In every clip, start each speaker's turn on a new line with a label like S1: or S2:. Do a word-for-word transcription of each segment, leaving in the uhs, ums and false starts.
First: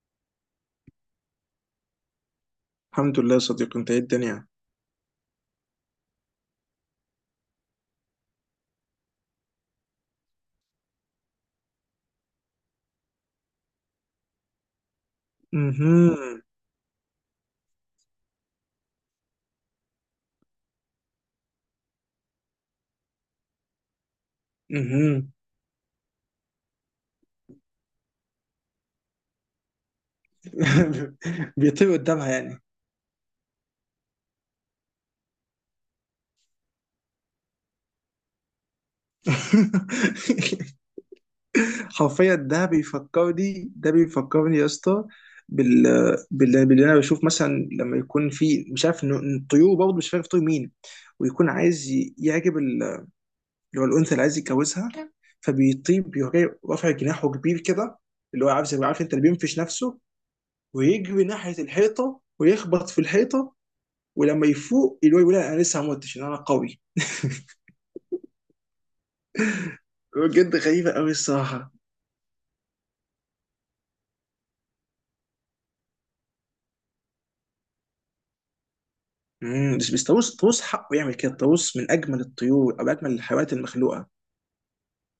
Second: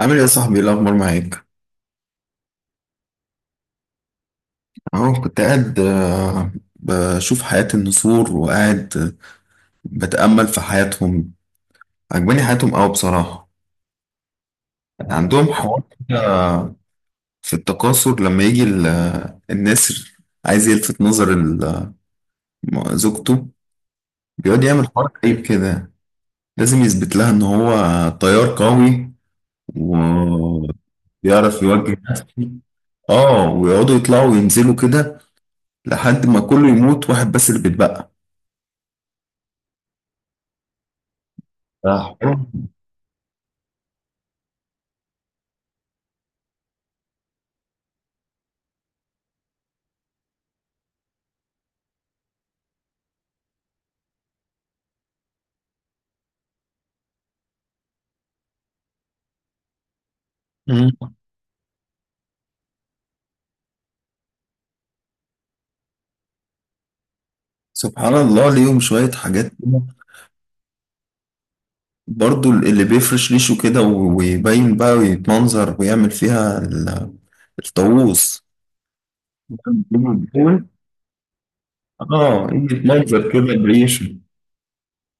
S1: عامل ايه يا صاحبي؟ ايه الاخبار معاك؟
S2: الحمد لله يا صديقي، انت ايه الدنيا؟
S1: اهو كنت قاعد، آه، بشوف حياة النسور وقاعد، آه، بتأمل في حياتهم. عجباني حياتهم قوي بصراحة. عندهم حوار
S2: امم.
S1: في التكاثر لما يجي ال- آه، النسر عايز يلفت نظر ال- آه، زوجته. بيقعد يعمل حوار
S2: امم.
S1: غريب كده. لازم يثبت لها ان هو طيار قوي وبيعرف
S2: بيطير
S1: يوجه
S2: قدامها
S1: نفسه.
S2: يعني.
S1: اه، ويقعدوا يطلعوا وينزلوا كده لحد ما كله يموت واحد بس اللي بيتبقى. صح.
S2: حرفيا ده بيفكرني ده بيفكرني يا اسطى بال... بال... باللي انا بشوف، مثلا لما يكون في مش عارف ان الطيور، برضه مش عارف طيور مين، ويكون عايز ي- يعجب ال- اللي هو الانثى اللي عايز يتجوزها، فبيطيب بيروح جاي رافع جناحه كبير كده، اللي هو عارف، زي عارف انت اللي بينفش نفسه،
S1: مم.
S2: ويجري ناحيه الحيطه ويخبط في الحيطه، ولما يفوق اللي هو يقول انا لسه ما متش، إن انا قوي.
S1: سبحان الله، ليهم شوية حاجات كده.
S2: بجد غريبه قوي الصراحه.
S1: برضو اللي بيفرش ريشه كده و- ويبين بقى ويتمنظر ويعمل فيها ال- الطاووس.
S2: امم، بس بس طاووس طاووس حقه يعمل كده، الطاووس من اجمل
S1: اه، يجي
S2: الطيور او اجمل
S1: يتمنظر
S2: الحيوانات
S1: كده
S2: المخلوقه.
S1: بريشه.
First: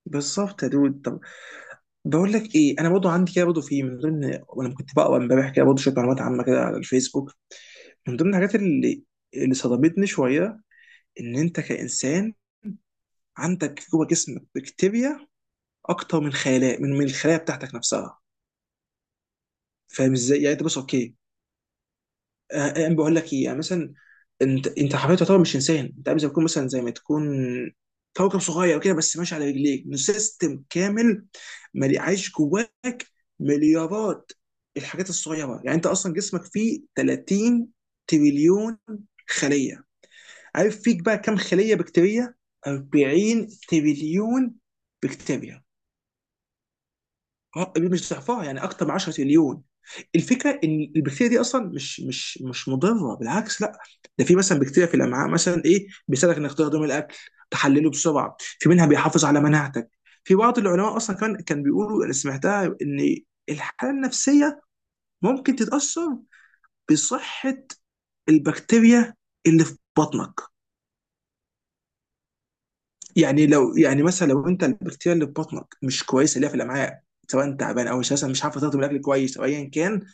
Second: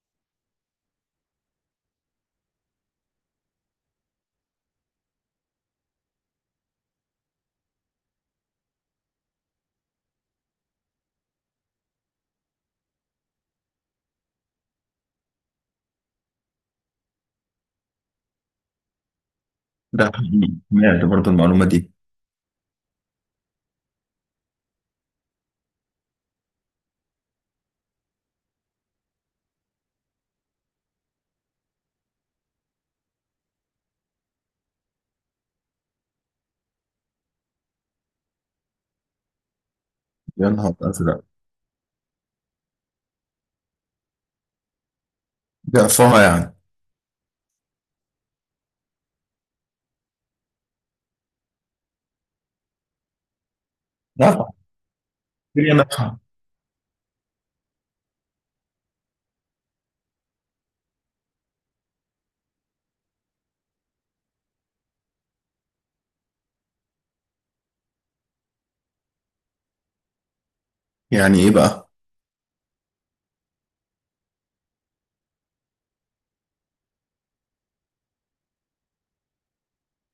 S2: بالظبط يا دود. طب بقول لك ايه، انا برضه عندي كده برضه، في من ضمن، وانا كنت بقرا امبارح كده برضه شويه معلومات عامه كده على الفيسبوك، من ضمن الحاجات اللي اللي صدمتني شويه، ان انت كانسان عندك جوه جسمك بكتيريا اكتر من خلايا، من من الخلايا بتاعتك نفسها.
S1: ده
S2: فاهم ازاي؟ يعني
S1: حقيقي،
S2: انت بس،
S1: سمعت
S2: اوكي،
S1: برضو المعلومة دي.
S2: آه، آه، انا بقول لك ايه. يعني مثلا انت انت حرفيا تعتبر مش انسان، انت عامل زي ما تكون، مثلا زي ما تكون كوكب صغير كده، بس ماشي على رجليك، من سيستم كامل ملي- عايش جواك مليارات الحاجات الصغيره. يعني انت اصلا جسمك فيه ثلاثين تريليون خليه.
S1: يا نهار
S2: عارف فيك بقى
S1: أزرق!
S2: كم خليه بكتيريه؟ أربعين تريليون بكتيريا.
S1: ضعفها يعني.
S2: آه، مش ضعفها، يعني اكتر من عشرة تريليون. الفكره ان البكتيريا دي اصلا مش مش مش مضره، بالعكس، لا. ده في
S1: نفع.
S2: مثلا بكتيريا في الامعاء مثلا،
S1: بكتيريا
S2: ايه،
S1: نفع.
S2: بيساعدك انك تهضم الاكل، تحلله بسرعه، في منها بيحافظ على مناعتك. في بعض العلماء اصلا كان كان بيقولوا، انا سمعتها، ان الحاله النفسيه ممكن تتاثر بصحه البكتيريا اللي في بطنك.
S1: يعني إيه بقى؟
S2: يعني لو، يعني مثلا لو انت البكتيريا اللي في بطنك مش كويسه، اللي هي في الامعاء، سواء تعبان او اساسا مش عارفه تهضم الاكل كويس او ايا كان،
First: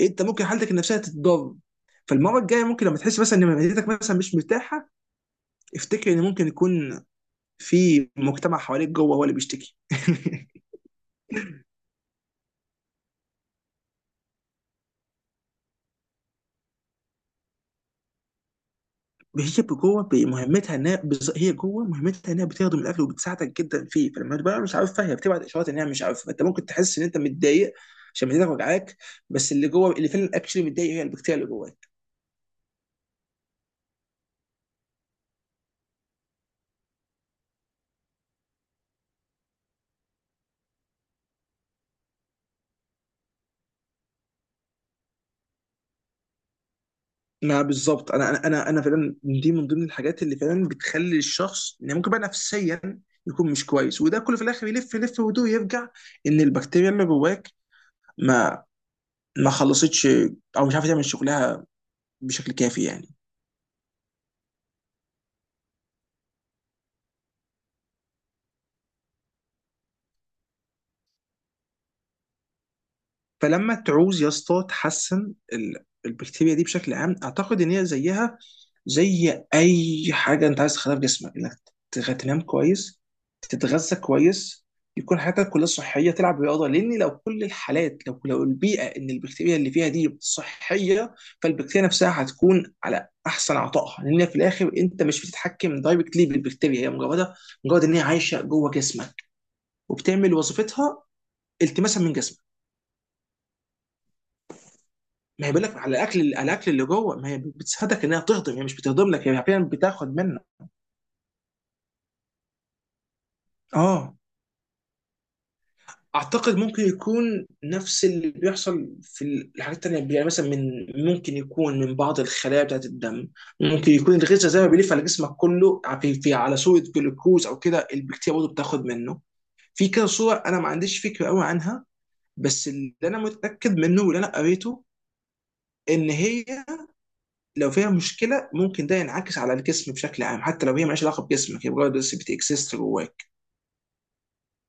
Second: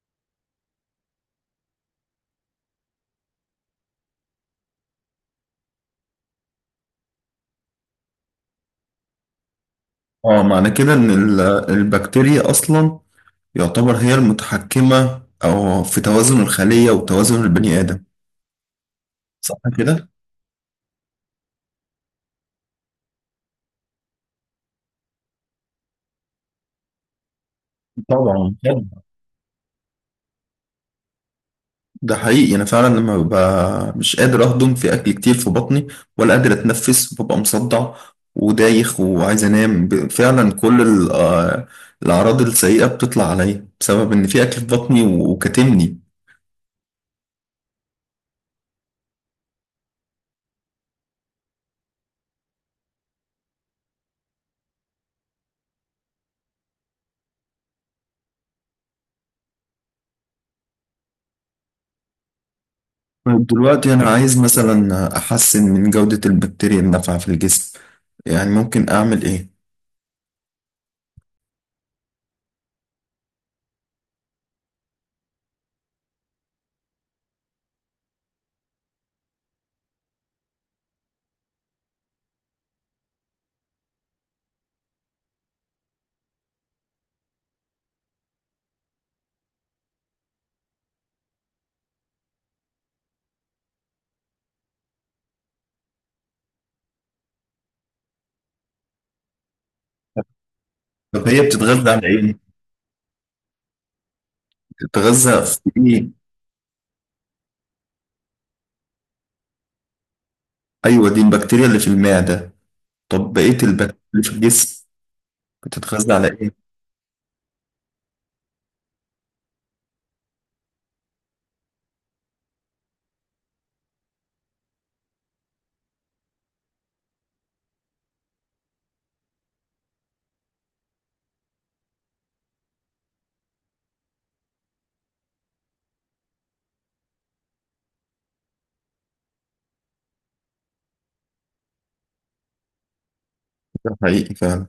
S2: انت ممكن حالتك النفسيه تتضر. فالمره الجايه ممكن لما تحس مثلا ان معدتك مثلا مش مرتاحه، افتكر ان ممكن يكون في مجتمع حواليك جوه هو اللي بيشتكي.
S1: اه، معنى كده إن ال- البكتيريا أصلا يعتبر هي المتحكمة، أو في توازن الخلية وتوازن البني آدم. صح
S2: هي جوه
S1: كده؟
S2: بمهمتها انها بز- هي جوه مهمتها انها بتخدم الاكل وبتساعدك جدا فيه، فلما تبقى مش عارفها هي بتبعت اشارات انها مش عارفه، انت ممكن تحس ان انت متضايق عشان معدتك
S1: طبعا.
S2: وجعاك، بس اللي جوه اللي فعلا اكشلي متضايق هي البكتيريا اللي جواك.
S1: ده حقيقي، انا فعلا لما ببقى مش قادر اهضم في اكل كتير في بطني ولا قادر اتنفس، ببقى مصدع ودايخ وعايز انام. ب- فعلا كل ال- آه، الاعراض السيئه بتطلع عليا بسبب ان في اكل في بطني و- وكاتمني.
S2: ما بالظبط، انا انا انا انا فعلا دي من ضمن الحاجات اللي فعلا بتخلي الشخص، يعني ممكن بقى نفسيا يكون مش كويس، وده كله في الاخر يلف يلف ودو يرجع ان البكتيريا اللي جواك ما ما خلصتش او مش عارفه تعمل شغلها بشكل كافي يعني.
S1: طيب، دلوقتي انا عايز مثلا احسن من جوده البكتيريا النافعه في الجسم، يعني ممكن اعمل ايه؟
S2: فلما تعوز يا اسطى تحسن ال- البكتيريا دي بشكل عام، اعتقد ان هي زيها زي اي حاجه انت عايز تخليها في جسمك، انك تغ- تنام كويس، تتغذى كويس، يكون حياتك كلها صحيه، تلعب رياضه، لان لو كل الحالات، لو لو البيئه ان البكتيريا اللي فيها دي صحيه، فالبكتيريا نفسها هتكون على احسن عطائها، لان في الاخر انت مش بتتحكم دايركتلي بالبكتيريا، هي مجرد، مجرد ان هي عايشه جوه جسمك وبتعمل وظيفتها
S1: طب هي بتتغذى
S2: التماسا
S1: على
S2: من
S1: ايه؟
S2: جسمك.
S1: بتتغذى
S2: ما هي بيقول
S1: في
S2: لك على
S1: ايه؟
S2: الاكل، على الاكل اللي جوه، ما هي بتساعدك انها تهضم، هي مش بتهضم لك، هي فعلا بتاخد منك.
S1: ايوه، دي البكتيريا اللي في المعده. طب بقيه البكتيريا
S2: اه،
S1: اللي في الجسم بتتغذى على
S2: اعتقد
S1: ايه؟
S2: ممكن يكون نفس اللي بيحصل في الحاجات التانية، يعني مثلا من، ممكن يكون من بعض الخلايا بتاعت الدم، ممكن يكون الغذاء زي ما بيلف على جسمك كله في، في على صورة جلوكوز او كده، البكتيريا برضه بتاخد منه. في كده صور انا ما عنديش فكرة قوي عنها، بس اللي انا متأكد منه واللي انا قريته ان هي لو فيها مشكله ممكن ده ينعكس على الجسم بشكل عام، حتى لو هي مالهاش علاقه بجسمك، هي مجرد بس بتكسست جواك.
S1: ده حقيقي فعلا.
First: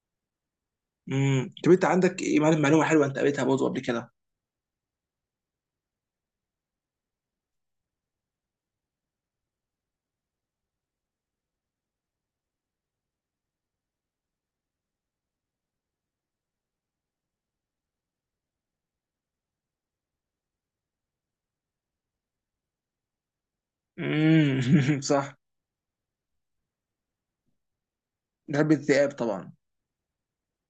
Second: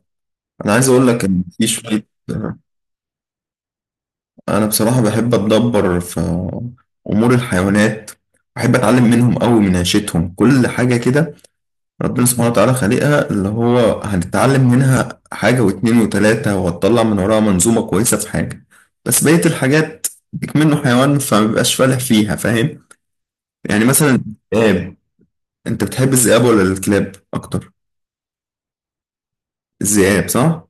S1: انا عايز اقول لك ان
S2: امم.
S1: في
S2: طب انت
S1: شويه.
S2: عندك إيه- معلومه معلومة حلوه انت قريتها برضه قبل كده؟
S1: انا بصراحه بحب اتدبر في امور الحيوانات. بحب اتعلم منهم قوي، من عيشتهم كل حاجه كده. ربنا سبحانه وتعالى خالقها، اللي هو هنتعلم منها حاجه واتنين وتلاته وهتطلع من وراها منظومه كويسه في حاجه. بس بقيه الحاجات بيك منه حيوان فما بيبقاش فالح فيها، فاهم؟ يعني مثلا الذئاب.
S2: امم. صح.
S1: انت بتحب الذئاب ولا الكلاب اكتر؟
S2: بحب الذئاب طبعا.
S1: الذئاب، صح.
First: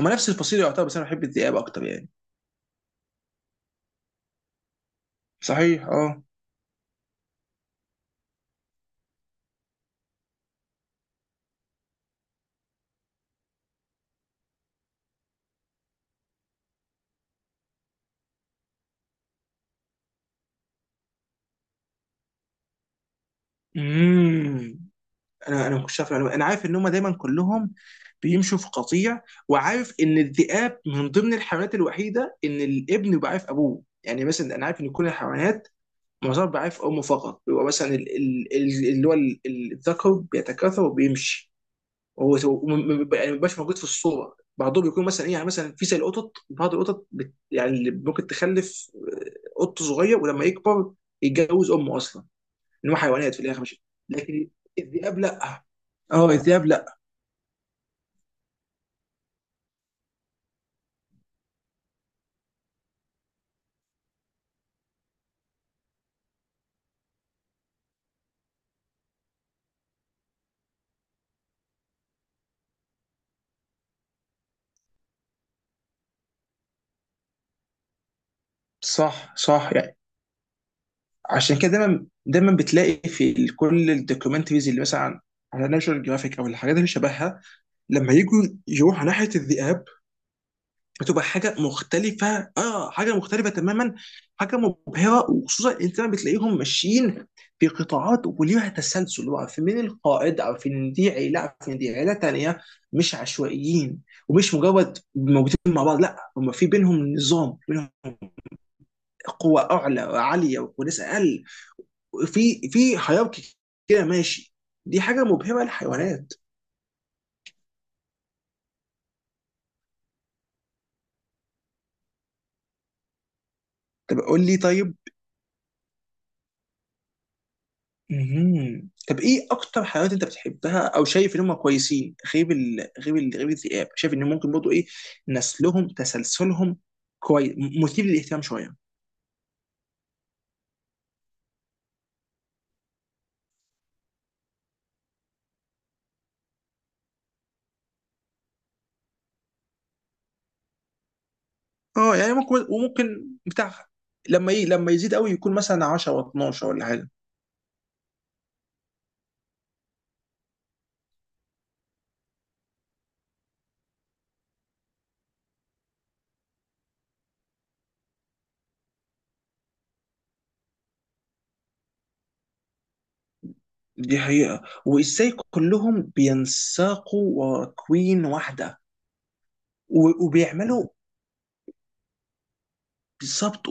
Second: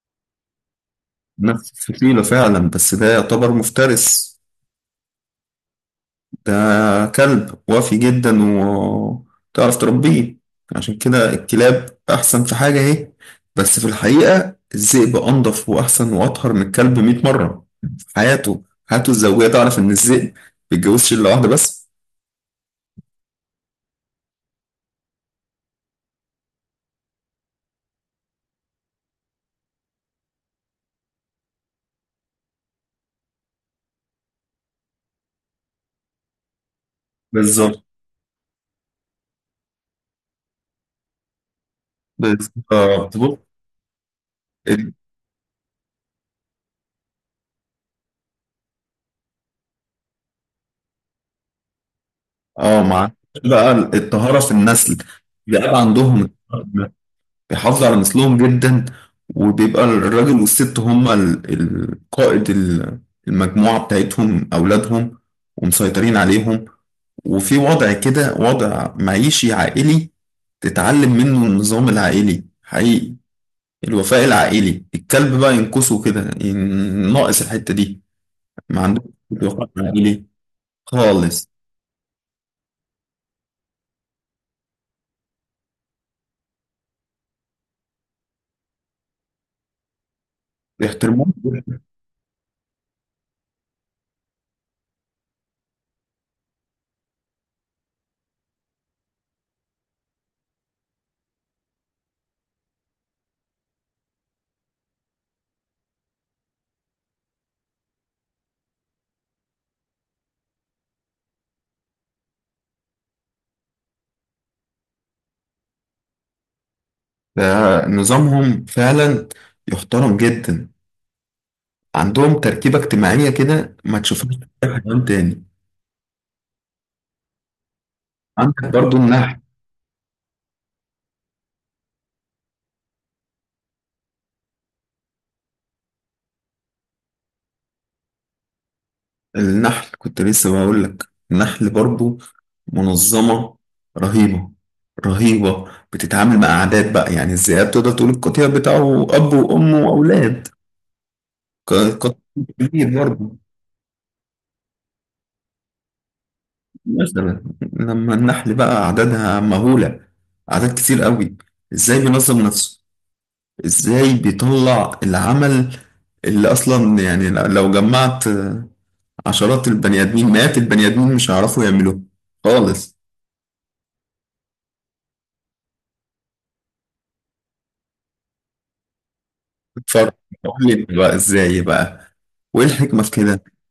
S2: هما نفس الفصيله يعتبر، بس انا بحب الذئاب
S1: نفس
S2: اكتر يعني.
S1: الفصيله فعلا، بس ده يعتبر مفترس.
S2: صحيح، اه.
S1: ده كلب وافي جدا وتعرف تربيه، عشان كده الكلاب أحسن في حاجة أهي. بس في الحقيقة الذئب أنضف وأحسن وأطهر من الكلب 100 مرة. في حياته، حياته الزوجية تعرف إن الذئب ما بيتجوزش إلا واحدة بس.
S2: امم. انا انا ما كنتش عارف المعلومة. انا عارف ان هما دايما كلهم بيمشوا في قطيع، وعارف ان الذئاب من ضمن الحيوانات الوحيده ان الابن بيبقى عارف ابوه. يعني مثلا انا عارف ان كل الحيوانات، معظمها بيبقى عارف امه فقط، بيبقى
S1: بالظبط،
S2: مثلا ال- ال- ال- اللي هو ال- ال- الذكر بيتكاثر وبيمشي، وهو
S1: بالظبط.
S2: هو م- م- م- يعني ما
S1: بص،
S2: بيبقاش موجود في الصوره. بعضهم
S1: ال-
S2: بيكون مثلا ايه، يعني مثلا في زي القطط، بعض القطط بت يعني، اللي ممكن تخلف، آه، قط صغير ولما يكبر يتجوز امه اصلا،
S1: اه
S2: ان هو
S1: مع
S2: حيوانات في الاخر
S1: بقى
S2: مش،
S1: الطهارة
S2: لكن
S1: في النسل.
S2: الذئاب لا.
S1: الذئاب عندهم
S2: اه، الذئاب لا.
S1: بيحافظوا على نسلهم جدا. وبيبقى الراجل والست هما ال- القائد، ال- المجموعة بتاعتهم أولادهم، ومسيطرين عليهم. وفي وضع كده، وضع معيشي عائلي. تتعلم منه النظام العائلي حقيقي، الوفاء العائلي. الكلب بقى ينقصه كده، ين- ناقص الحتة دي. ما عندهمش
S2: صح
S1: وفاء
S2: صح يعني.
S1: عائلي خالص.
S2: عشان كده دايما دايما بتلاقي في ال- كل الدوكيومنتريز اللي مثلا على ناشونال جرافيك او الحاجات اللي شبهها، لما يجوا يروحوا ناحيه الذئاب بتبقى
S1: بيحترموه
S2: حاجه
S1: جداً.
S2: مختلفه. اه، حاجه مختلفه تماما، حاجه مبهره، وخصوصا انت لما بتلاقيهم ماشيين في قطاعات وليها تسلسل، اللي هو عارفين مين القائد، عارفين ان دي عيله، عارفين إن دي عيله تانيه، مش عشوائيين، ومش مجرد موجودين مع بعض، لا، هم في بينهم نظام، بينهم قوه اعلى وعاليه وناس اقل، في في هيراركي كده ماشي. دي حاجه مبهره للحيوانات.
S1: ده نظامهم فعلا، يحترم جدا. عندهم تركيبة اجتماعية كده ما
S2: طب
S1: تشوفهاش
S2: قول
S1: في
S2: لي،
S1: أي
S2: طيب،
S1: حيوان تاني. عندك
S2: مهم.
S1: برضو
S2: طب
S1: النحل.
S2: ايه اكتر حيوانات انت بتحبها او شايف ان هم كويسين، غير ال... غير ال... غير الذئاب، شايف ان ممكن برضه ايه؟ نسلهم تسلسلهم كويس، مثير للاهتمام شويه.
S1: النحل كنت لسه بقول لك. النحل برضو منظمة رهيبة، رهيبة، بتتعامل مع أعداد بقى. يعني الذئاب تقدر تقول القطيع بتاعه أب وأم وأولاد، ق- قطيع
S2: اه، يعني ممكن،
S1: كبير
S2: وممكن
S1: برضو.
S2: بتاع، لما ايه، لما يزيد قوي يكون مثلا عشر و12 ولا حاجه.
S1: مثلا لما النحل بقى أعدادها مهولة، أعداد كتير قوي، إزاي بينظم نفسه؟ إزاي بيطلع العمل اللي أصلا يعني لو جمعت عشرات البني ادمين، مئات البني ادمين، مش هيعرفوا يعملوه خالص.
S2: دي حقيقه، وازاي كلهم بينساقوا ورا كوين واحده،
S1: اتفرج.
S2: و...
S1: قول لي
S2: وبيعملوا،
S1: بقى ازاي بقى، وايه الحكمه في كده؟
S2: بالظبط.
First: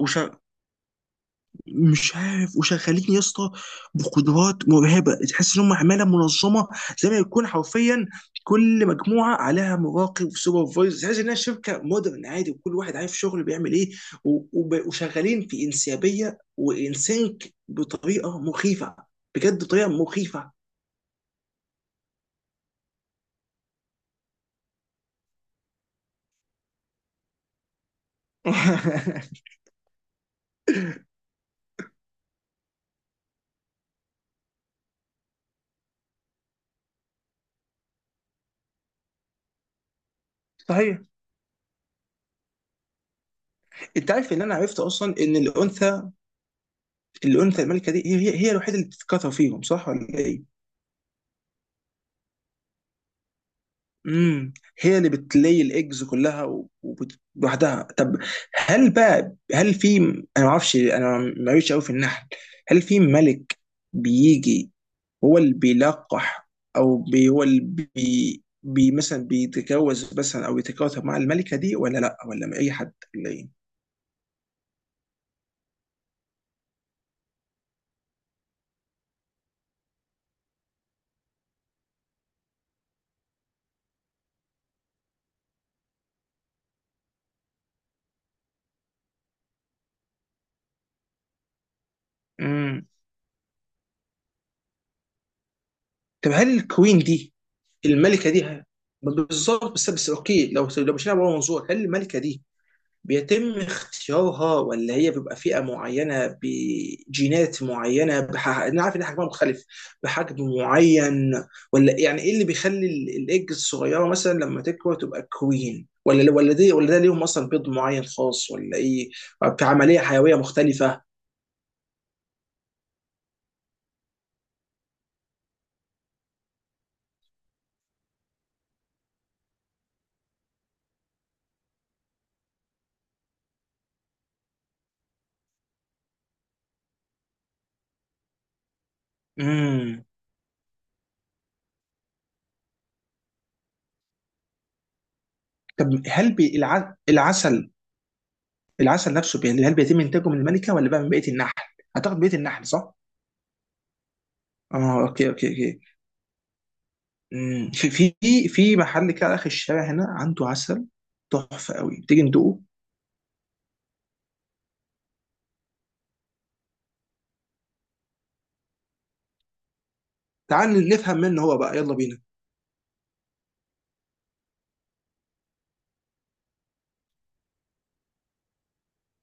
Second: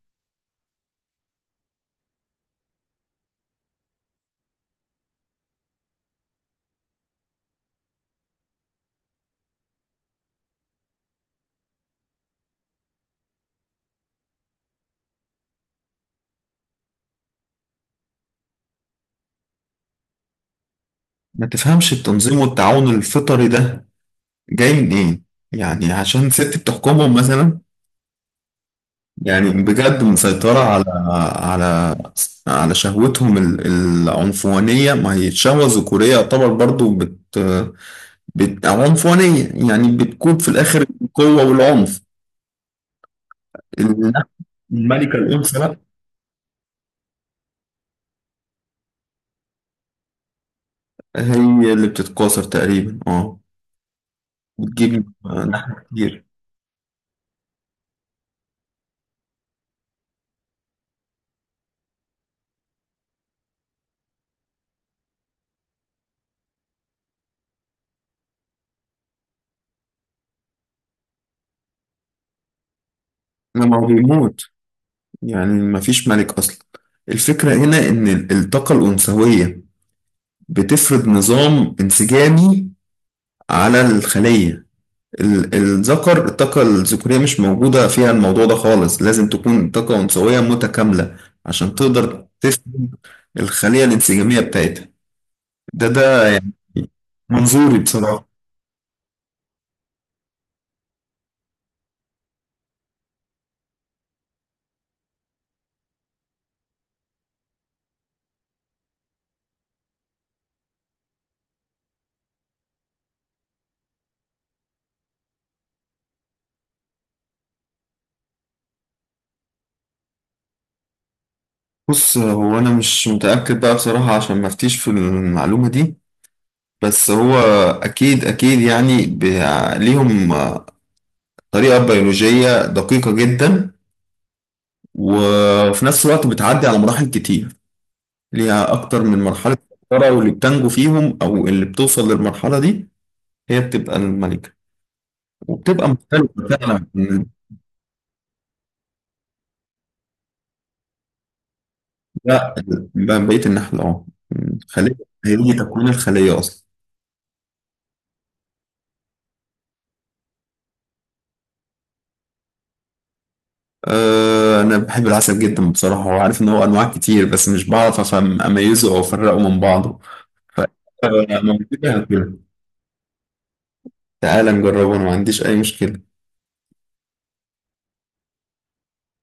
S2: مش عارف، وشغالين يا اسطى بقدرات مرعبه، تحس ان هم عماله منظمه، زي ما يكون حرفيا كل مجموعه عليها مراقب سوبرفايزر، تحس انها شركه مودرن عادي، وكل واحد عارف شغله بيعمل ايه، و- وب- وشغالين في انسيابيه وانسينك بطريقه مخيفه، بجد بطريقه مخيفه.
S1: ما تفهمش التنظيم والتعاون الفطري ده جاي منين؟ يعني عشان ست بتحكمهم مثلا؟ يعني بجد مسيطرة على على على شهوتهم ال- العنفوانية. ما هي الشهوة الذكورية يعتبر برضو بت, بت أو عنفوانية، يعني بتكون في الآخر
S2: صحيح.
S1: القوة والعنف.
S2: انت عارف ان انا عرفت
S1: الملكة
S2: اصلا ان
S1: الأنثى
S2: الانثى، الانثى الملكه دي، هي هي هي الوحيده اللي بتتكاثر فيهم، صح ولا ايه؟
S1: هي اللي بتتكاثر تقريبا، اه.
S2: امم. هي
S1: بتجيب
S2: اللي بتلي
S1: لحم
S2: الايجز
S1: كتير.
S2: كلها و- وبت- لوحدها. طب هل بقى، هل في، انا ما اعرفش، انا ما قوي قوي في النحل، هل في ملك بيجي هو اللي بيلقح، او بي هو اللي بي, بي مثلا بيتجوز مثلا، او يتجوز مع الملكه دي، ولا لا، ولا مع اي حد، ولا ايه؟
S1: لما هو بيموت، يعني مفيش ملك أصلا. الفكرة هنا إن ال- الطاقة الأنثوية بتفرض نظام انسجامي على الخلية. ال- الذكر، الطاقة الذكورية مش موجودة فيها الموضوع ده خالص. لازم تكون طاقة أنثوية متكاملة عشان تقدر
S2: امم.
S1: تفرض الخلية الانسجامية بتاعتها. ده ده
S2: طب هل
S1: يعني
S2: الكوين دي،
S1: منظوري بصراحة.
S2: الملكه دي ه- بالظبط، بس بس اوكي، لو لو مشينا بره منظور، هل الملكه دي بيتم اختيارها، ولا هي بيبقى فئة معينة بجينات معينة بح... أنا عارف إن حجمها مختلف، بحجم معين، ولا يعني إيه اللي بيخلي ال- الإيج الصغيرة مثلا لما تكبر تبقى كوين، ولا ولا دي ولا ده، ليهم أصلا بيض معين خاص ولا إيه، في عملية حيوية مختلفة؟
S1: بص، هو انا مش متاكد بقى بصراحه، عشان ما افتيش في المعلومه دي. بس هو اكيد، اكيد، يعني ب- ليهم طريقه بيولوجيه دقيقه جدا، وفي نفس الوقت بتعدي على مراحل كتير. ليها اكتر من مرحله
S2: امم.
S1: مفكرة، واللي بتنجو فيهم او اللي بتوصل للمرحله دي هي بتبقى الملكه. وبتبقى
S2: طب هل
S1: مختلفه
S2: بي...
S1: فعلا
S2: الع...
S1: من
S2: العسل، العسل نفسه بي، هل بيتم إنتاجه من الملكة ولا بقى من بقية النحل؟ أعتقد بقية
S1: ده-
S2: النحل، صح؟
S1: من بقيه النحل، اه، من الخليه.
S2: اه، اوكي
S1: هي
S2: اوكي
S1: دي
S2: اوكي.
S1: تكوين الخليه اصلا.
S2: مم. في في في محل كده على اخر الشارع هنا عنده عسل تحفه قوي، تيجي ندوقه؟
S1: أه، أنا بحب العسل جدا بصراحة، وعارف إن هو أنواع كتير بس مش بعرف أفهم أميزه أو أفرقه من بعضه. ف
S2: تعال نفهم
S1: أه،
S2: منه هو بقى، يلا
S1: موجودة
S2: بينا.
S1: هاكله. تعالى نجربه، أنا ما عنديش أي مشكلة.